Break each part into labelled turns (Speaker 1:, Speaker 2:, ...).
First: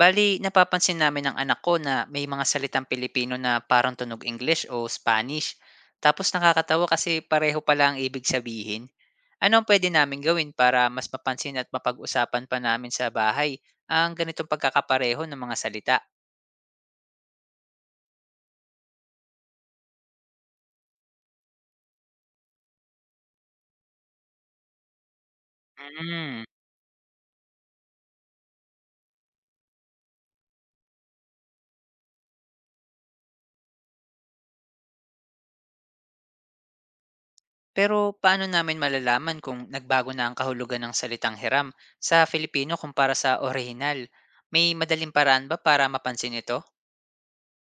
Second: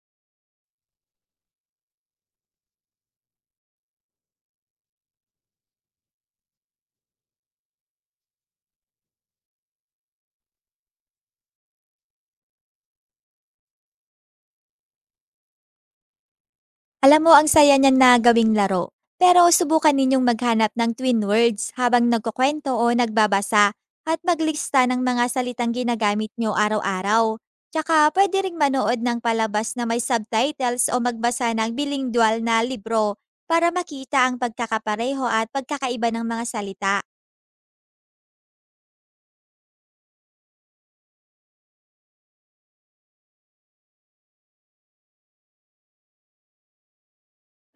Speaker 1: Bali, napapansin namin ng anak ko na may mga salitang Pilipino na parang tunog English o Spanish. Tapos nakakatawa kasi pareho pala ang ibig sabihin. Ano ang pwede namin gawin para mas mapansin at mapag-usapan pa namin sa bahay ang ganitong pagkakapareho ng mga salita?
Speaker 2: Alam mo, ang saya niyan na gawing laro. Pero subukan ninyong maghanap ng twin words habang nagkukwento o nagbabasa at maglista ng mga salitang ginagamit
Speaker 1: Mm.
Speaker 2: nyo araw-araw. Tsaka pwede ring manood ng palabas na may subtitles o magbasa ng bilingual na libro para makita ang pagkakapareho at pagkakaiba ng mga salita.
Speaker 1: Pero paano namin malalaman kung nagbago na ang kahulugan ng salitang hiram sa Filipino kumpara sa orihinal? May madaling paraan ba para mapansin ito?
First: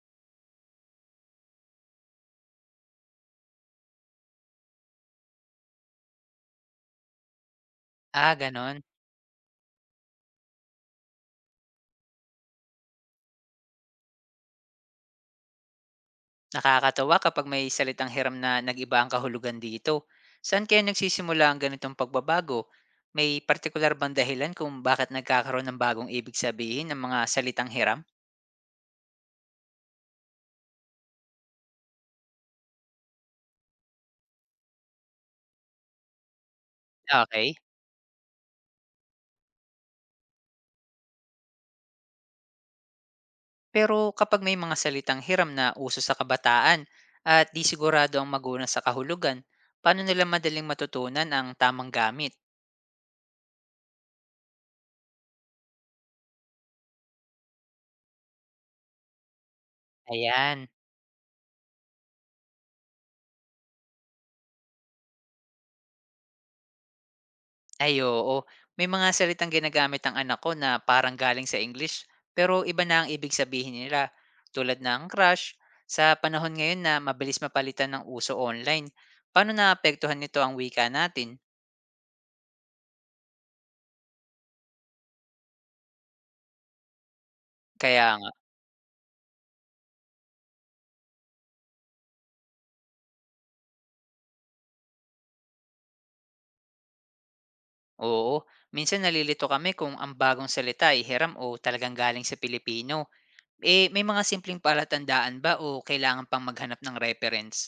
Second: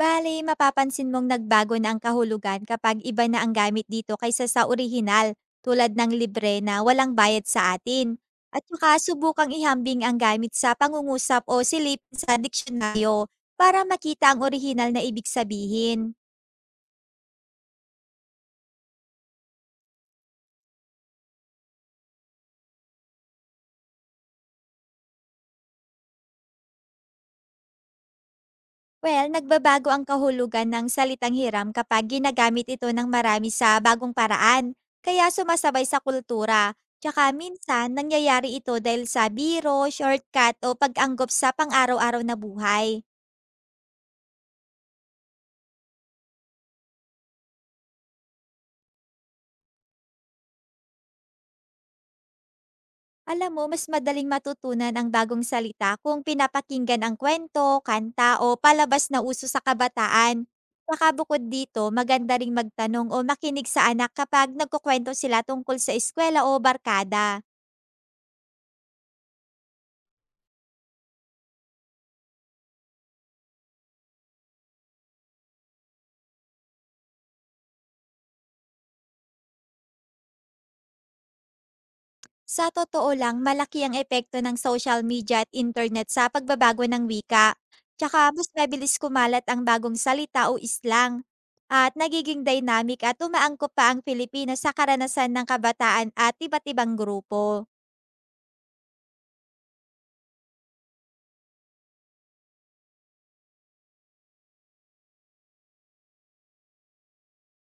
Speaker 2: Bale, mapapansin mong nagbago na ang kahulugan kapag iba na ang gamit dito kaysa sa orihinal, tulad ng libre na walang bayad sa atin.
Speaker 1: Ah,
Speaker 2: At
Speaker 1: ganon.
Speaker 2: saka subukang ihambing ang gamit sa pangungusap o silip sa diksyonaryo para makita ang orihinal na ibig sabihin.
Speaker 1: Nakakatawa kapag may salitang hiram na nag-iba ang kahulugan dito. Saan kaya nagsisimula ang ganitong pagbabago? May partikular bang dahilan kung bakit nagkakaroon ng bagong ibig sabihin ng mga salitang hiram?
Speaker 2: Well, nagbabago ang kahulugan ng salitang hiram kapag ginagamit ito ng marami sa bagong paraan, kaya sumasabay sa kultura. Tsaka
Speaker 1: Okay.
Speaker 2: minsan, nangyayari ito dahil sa biro, shortcut o pag-anggop sa pang-araw-araw na buhay.
Speaker 1: Pero kapag may mga salitang hiram na uso sa kabataan at di sigurado ang magulang sa kahulugan, paano nila madaling matutunan ang tamang gamit?
Speaker 2: Alam mo, mas madaling matutunan ang bagong salita kung pinapakinggan ang kwento, kanta o palabas na uso sa kabataan.
Speaker 1: Ayan.
Speaker 2: Tsaka bukod dito, maganda ring magtanong o makinig sa anak kapag nagkukwento sila tungkol sa eskwela o barkada.
Speaker 1: Ay oo, may mga salitang ginagamit ang anak ko na parang galing sa English pero iba na ang ibig sabihin nila tulad ng crush. Sa panahon ngayon na mabilis mapalitan ng uso online, paano naapektuhan nito ang wika natin?
Speaker 2: Sa totoo lang, malaki ang epekto ng social media at internet sa pagbabago ng wika.
Speaker 1: Kaya
Speaker 2: Tsaka
Speaker 1: nga,
Speaker 2: mas mabilis kumalat ang bagong salita o islang. At nagiging dynamic at umaangkop pa ang Pilipinas sa karanasan ng kabataan at iba't ibang grupo.
Speaker 1: oo, minsan nalilito kami kung ang bagong salita ay hiram o talagang galing sa Pilipino. Eh, may mga simpleng palatandaan ba o kailangan pang maghanap ng reference?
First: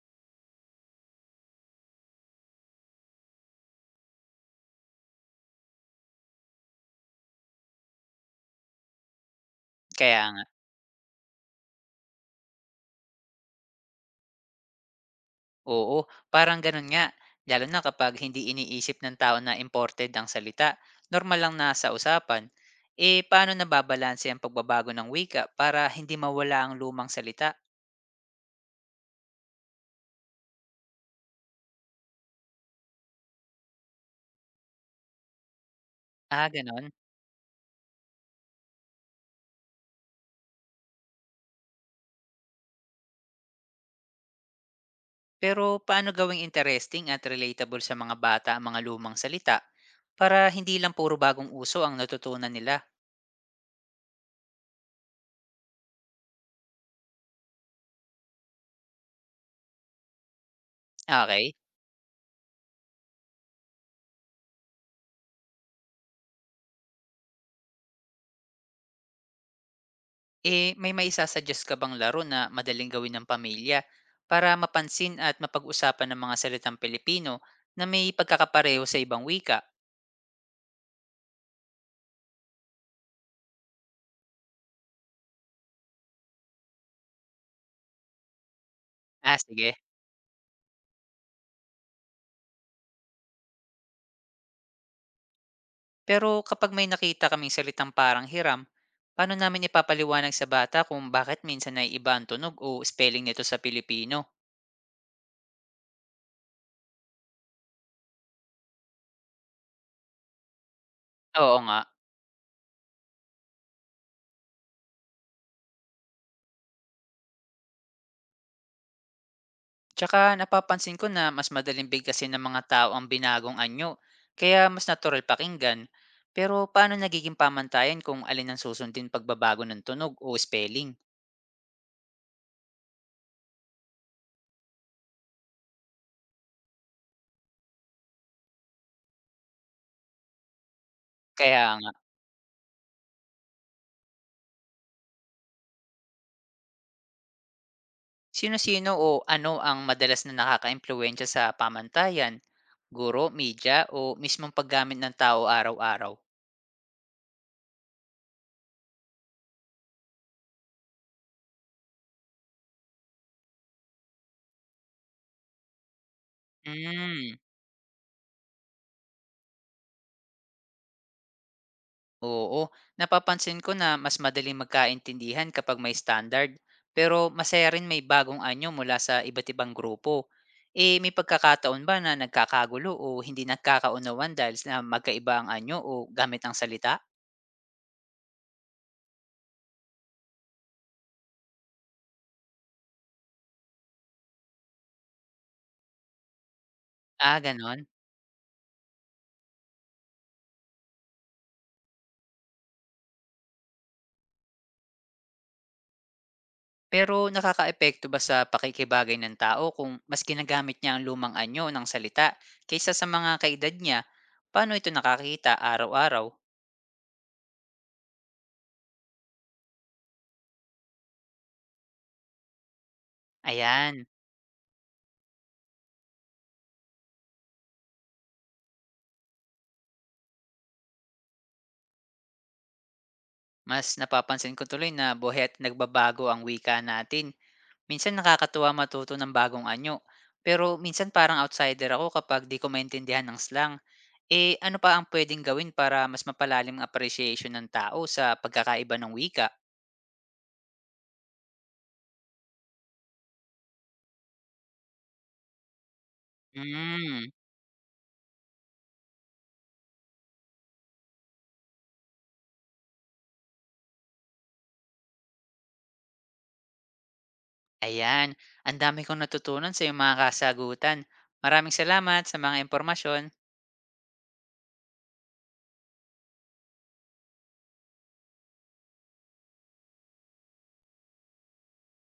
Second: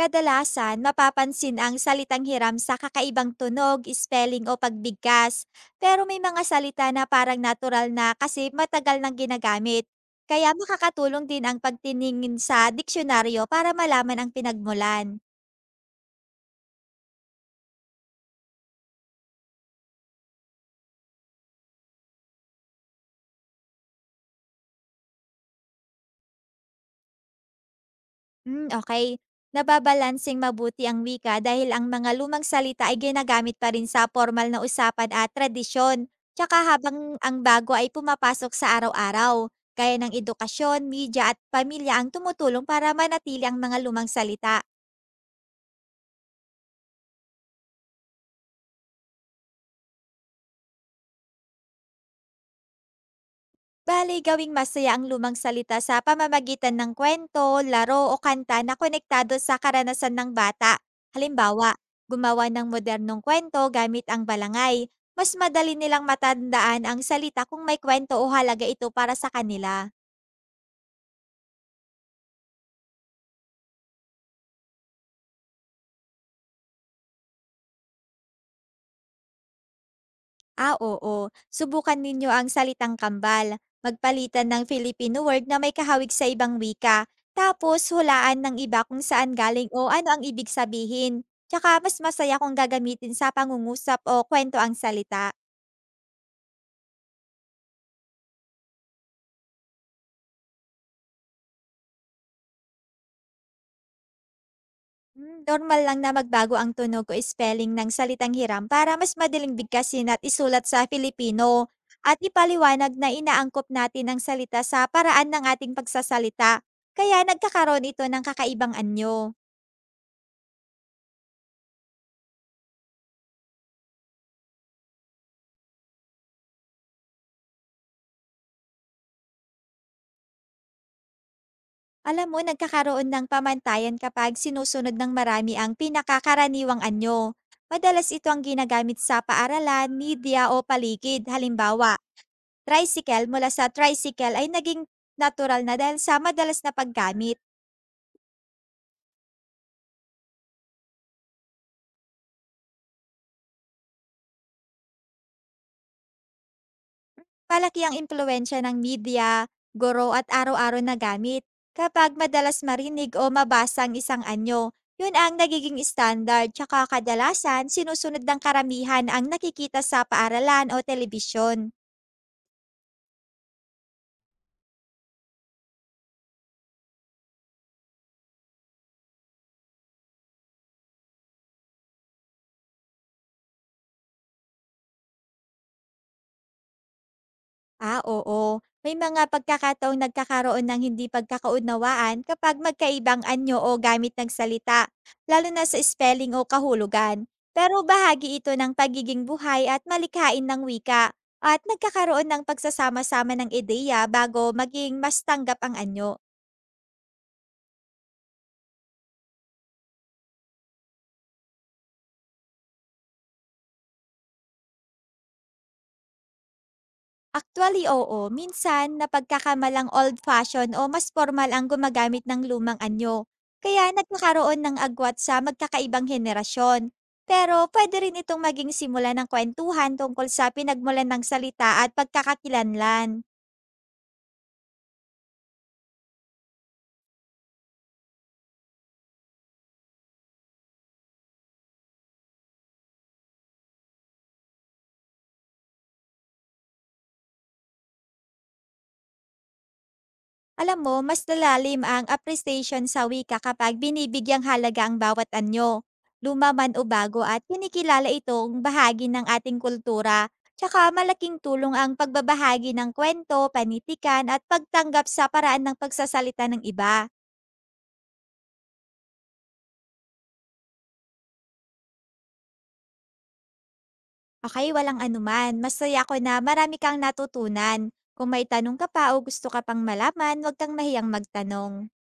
Speaker 2: Kadalasan, mapapansin ang salitang hiram sa kakaibang tunog, spelling o pagbigkas. Pero may mga salita na parang natural na kasi matagal nang ginagamit.
Speaker 1: Kaya
Speaker 2: Kaya makakatulong din ang pagtiningin sa diksyonaryo para malaman ang pinagmulan.
Speaker 1: oo, parang ganun nga. Lalo na kapag hindi iniisip ng tao na imported ang salita, normal lang na sa usapan. Eh, paano nababalanse ang pagbabago ng wika para hindi mawala ang lumang salita?
Speaker 2: Okey. Nababalanseng mabuti ang wika dahil ang mga lumang salita ay ginagamit pa rin sa formal na usapan at tradisyon.
Speaker 1: Ah,
Speaker 2: Tsaka
Speaker 1: ganon.
Speaker 2: habang ang bago ay pumapasok sa araw-araw, kaya ng edukasyon, media at pamilya ang tumutulong para manatili ang mga lumang salita.
Speaker 1: Pero paano gawing interesting at relatable sa mga bata ang mga lumang salita para hindi lang puro bagong uso ang natutunan nila?
Speaker 2: Bale, gawing masaya ang lumang salita sa pamamagitan ng kwento, laro o kanta na konektado sa karanasan ng bata.
Speaker 1: Okay.
Speaker 2: Halimbawa, gumawa ng modernong kwento gamit ang balangay. Mas madali nilang matandaan ang salita kung may kwento o halaga ito para sa kanila.
Speaker 1: Eh, may maisasuggest ka bang laro na madaling gawin ng pamilya para mapansin at mapag-usapan ng mga salitang Pilipino na may pagkakapareho sa ibang wika?
Speaker 2: Ah, oo. Subukan ninyo ang salitang kambal. Magpalitan ng Filipino word na may kahawig sa ibang wika. Tapos, hulaan ng iba kung saan
Speaker 1: Ah,
Speaker 2: galing
Speaker 1: sige.
Speaker 2: o ano ang ibig sabihin. Tsaka, mas masaya kung gagamitin sa pangungusap o kwento ang salita.
Speaker 1: Pero kapag may nakita kaming salitang parang hiram, paano namin ipapaliwanag sa bata kung bakit minsan ay iba ang tunog o spelling nito sa Pilipino?
Speaker 2: Normal lang na magbago ang tunog o spelling ng salitang hiram para mas madaling bigkasin at isulat sa Filipino.
Speaker 1: Oo nga.
Speaker 2: At ipaliwanag na inaangkop natin ang salita sa paraan ng ating pagsasalita. Kaya nagkakaroon ito ng kakaibang anyo.
Speaker 1: Tsaka napapansin ko na mas madaling bigkasin ng mga tao ang binagong anyo, kaya mas natural pakinggan. Pero paano nagiging pamantayan kung alin ang susundin pagbabago ng tunog o spelling?
Speaker 2: Alam mo, nagkakaroon ng pamantayan kapag sinusunod ng marami ang pinakakaraniwang anyo. Madalas ito ang ginagamit sa paaralan, media o paligid.
Speaker 1: Kaya nga,
Speaker 2: Halimbawa, tricycle mula sa tricycle ay naging natural na dahil sa madalas na paggamit.
Speaker 1: sino-sino o ano ang madalas na nakaka sa pamantayan? Guro, media, o mismong paggamit ng tao araw-araw?
Speaker 2: Palaki ang impluensya ng media, guro at araw-araw na gamit. Kapag madalas marinig o mabasa ang isang anyo, yun ang nagiging standard tsaka
Speaker 1: Hmm.
Speaker 2: kadalasan sinusunod ng karamihan ang nakikita sa paaralan o telebisyon.
Speaker 1: Oo, napapansin ko na mas madaling magkaintindihan kapag may standard, pero masaya rin may bagong anyo mula sa iba't ibang grupo. Eh, may pagkakataon ba na nagkakagulo o hindi nagkakaunawan dahil na magkaiba ang anyo o gamit ang salita?
Speaker 2: Ah, oo. May mga pagkakataong nagkakaroon ng hindi pagkakaunawaan kapag magkaibang anyo o gamit ng salita, lalo na sa spelling o kahulugan.
Speaker 1: Ah,
Speaker 2: Pero
Speaker 1: ganon.
Speaker 2: bahagi ito ng pagiging buhay at malikhain ng wika at nagkakaroon ng pagsasama-sama ng ideya bago maging mas tanggap ang anyo.
Speaker 1: Pero nakakaepekto ba sa pakikibagay ng tao kung mas ginagamit niya ang lumang anyo ng salita kaysa sa mga kaedad niya? Paano ito nakakita araw-araw?
Speaker 2: Actually, oo. Minsan, napagkakamalang old fashion o mas formal ang gumagamit ng lumang anyo. Kaya
Speaker 1: Ayan.
Speaker 2: nagkakaroon ng agwat sa magkakaibang henerasyon. Pero pwede rin itong maging simula ng kwentuhan tungkol sa pinagmulan ng salita at pagkakakilanlan.
Speaker 1: Mas napapansin ko tuloy na buhay nagbabago ang wika natin. Minsan nakakatuwa matuto ng bagong anyo. Pero minsan parang outsider ako kapag di ko maintindihan ng slang. Eh ano pa ang pwedeng gawin para mas mapalalim ang appreciation ng tao sa pagkakaiba ng wika?
Speaker 2: Alam mo, mas lalalim ang appreciation sa wika kapag binibigyang halaga ang bawat anyo, lumaman man o bago
Speaker 1: Hmm,
Speaker 2: at kinikilala itong bahagi ng ating kultura. Tsaka malaking tulong ang pagbabahagi ng kwento, panitikan at pagtanggap sa paraan ng pagsasalita ng iba.
Speaker 1: ayan. Ang dami kong natutunan sa iyong mga kasagutan. Maraming salamat sa mga impormasyon.
Speaker 2: Okay, walang anuman. Masaya ko na marami kang natutunan. Kung may tanong ka pa o gusto ka pang malaman, huwag kang mahiyang magtanong.